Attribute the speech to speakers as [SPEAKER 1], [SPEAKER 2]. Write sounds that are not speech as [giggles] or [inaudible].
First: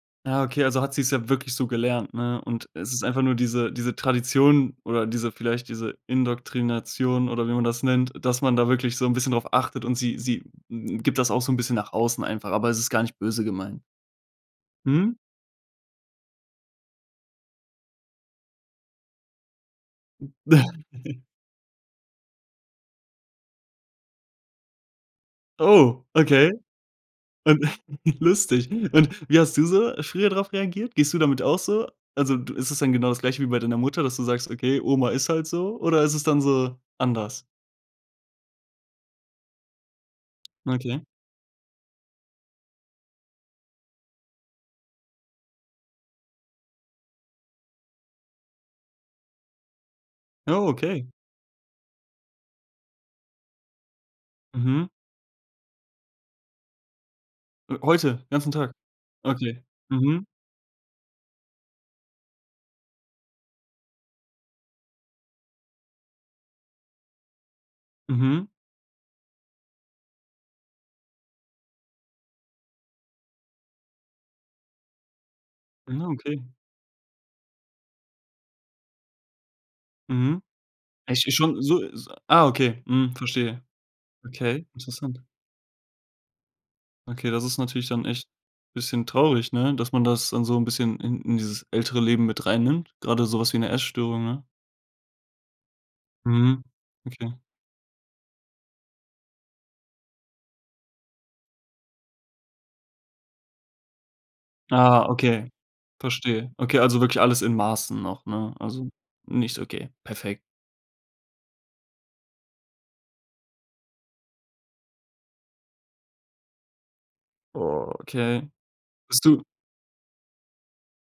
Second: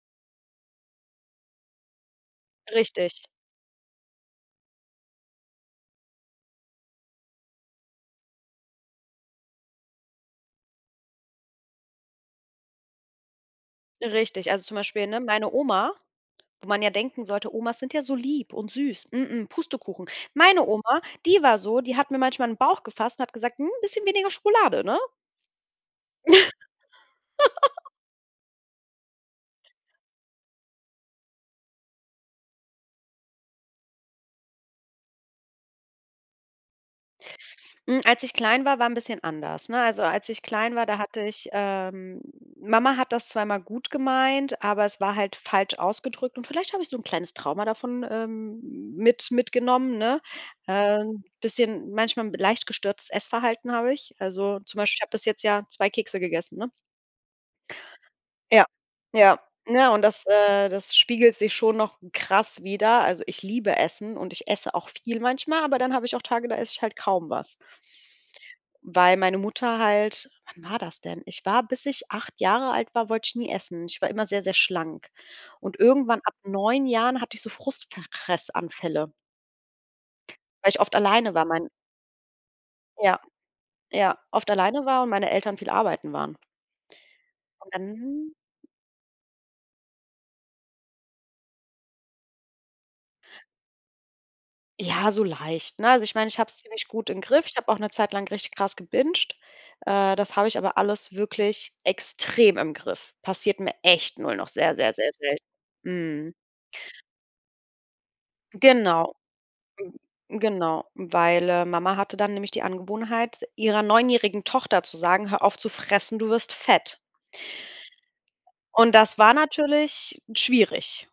[SPEAKER 1] Ja, okay, also, hat sie's ja wirklich so gelernt, ne? Und es ist
[SPEAKER 2] Richtig.
[SPEAKER 1] einfach nur diese diese Tradition oder diese vielleicht diese Indoktrination, oder wie man das nennt, dass man da wirklich so 'n bisschen drauf achtet. Und sie sie gibt das auch so 'n bisschen nach außen einfach, aber es ist gar nicht böse gemeint.
[SPEAKER 2] Richtig, also, zum Beispiel,
[SPEAKER 1] Mhm.
[SPEAKER 2] ne, meine Oma wo man ja denken sollte, Omas sind ja so lieb und süß, mm, Pustekuchen. Meine Oma,
[SPEAKER 1] [chuckles]
[SPEAKER 2] die war so, die hat mir manchmal in Bauch gefasst und hat gesagt: „'N bisschen weniger Schokolade, ne?“
[SPEAKER 1] Oh, okay. Und
[SPEAKER 2] [giggles]
[SPEAKER 1] [chuckles] Lustig. Und wie hast du so früher drauf reagiert? Gehst du damit auch so? Also, du ist es dann genau das Gleiche wie bei deiner Mutter, dass du sagst: „Okay, Oma ist halt so“? Oder ist es dann so anders?
[SPEAKER 2] Hm, als ich klein war, war 'n bisschen anders, ne? Also, als ich klein war, da
[SPEAKER 1] Okay.
[SPEAKER 2] hatte ich, ähm Mama hat das zwar immer gut gemeint, aber es war halt falsch ausgedrückt. Und vielleicht habe ich so 'n kleines Trauma davon, ähm, mit mitgenommen, ne?
[SPEAKER 1] Ja,
[SPEAKER 2] Äh,
[SPEAKER 1] okay.
[SPEAKER 2] 'n bisschen manchmal b leicht gestörtes Essverhalten habe ich. Also, zum
[SPEAKER 1] Mhm.
[SPEAKER 2] Beispiel, ich habe bis jetzt ja 2 Kekse gegessen, ne?
[SPEAKER 1] H heute, ganzen
[SPEAKER 2] Ja.
[SPEAKER 1] Tag.
[SPEAKER 2] Ja,
[SPEAKER 1] Okay,
[SPEAKER 2] ne, und das,
[SPEAKER 1] mhm.
[SPEAKER 2] äh, das spiegelt sich schon noch krass wieder. Also, ich liebe Essen und ich esse auch viel manchmal, aber dann habe ich auch Tage, da esse ich halt kaum was.
[SPEAKER 1] Mhm.
[SPEAKER 2] Weil meine Mutter halt wann war das denn? Ich war bis ich 8 Jahre alt war, wollte ich nie essen. Ich war immer sehr, sehr schlank. Und
[SPEAKER 1] Ja,
[SPEAKER 2] irgendwann ab
[SPEAKER 1] okay.
[SPEAKER 2] 9 Jahren hatte ich so Frustfressanfälle.
[SPEAKER 1] Mhm,
[SPEAKER 2] Weil ich oft
[SPEAKER 1] echt
[SPEAKER 2] alleine
[SPEAKER 1] echt
[SPEAKER 2] war,
[SPEAKER 1] schon
[SPEAKER 2] mein
[SPEAKER 1] so so ah, okay, mhm,
[SPEAKER 2] ja
[SPEAKER 1] verstehe.
[SPEAKER 2] ja, oft
[SPEAKER 1] Okay,
[SPEAKER 2] alleine war und
[SPEAKER 1] interessant.
[SPEAKER 2] meine Eltern viel arbeiten waren.
[SPEAKER 1] Okay, das ist
[SPEAKER 2] Und
[SPEAKER 1] natürlich dann echt
[SPEAKER 2] dann
[SPEAKER 1] bisschen traurig, ne, dass man das dann so 'n bisschen in in dieses ältere Leben mit reinnimmt, gerade so was wie 'ne Essstörung, ne?
[SPEAKER 2] Ja, so leicht, ne? Also, ich meine, ich hab's
[SPEAKER 1] Mhm.
[SPEAKER 2] ziemlich gut im
[SPEAKER 1] Okay.
[SPEAKER 2] Griff. Ich habe auch 'ne Zeit lang richtig krass gebingt. Äh, das habe ich aber alles wirklich extrem im Griff. Passiert mir echt nur noch, sehr, sehr,
[SPEAKER 1] Ah,
[SPEAKER 2] sehr, selt
[SPEAKER 1] okay,
[SPEAKER 2] Mhm.
[SPEAKER 1] verstehe. Okay, also wirklich alles in Maßen noch, ne? Also,
[SPEAKER 2] Genau,
[SPEAKER 1] nicht so okay, perfekt.
[SPEAKER 2] hm, genau, weil, äh, Mama hatte dann nämlich die Angewohnheit, ihrer neunjährigen Tochter zu sagen: „Hör auf zu fressen, du wirst fett.“
[SPEAKER 1] Okay.
[SPEAKER 2] Und das
[SPEAKER 1] Bist
[SPEAKER 2] war
[SPEAKER 1] du
[SPEAKER 2] natürlich schwierig.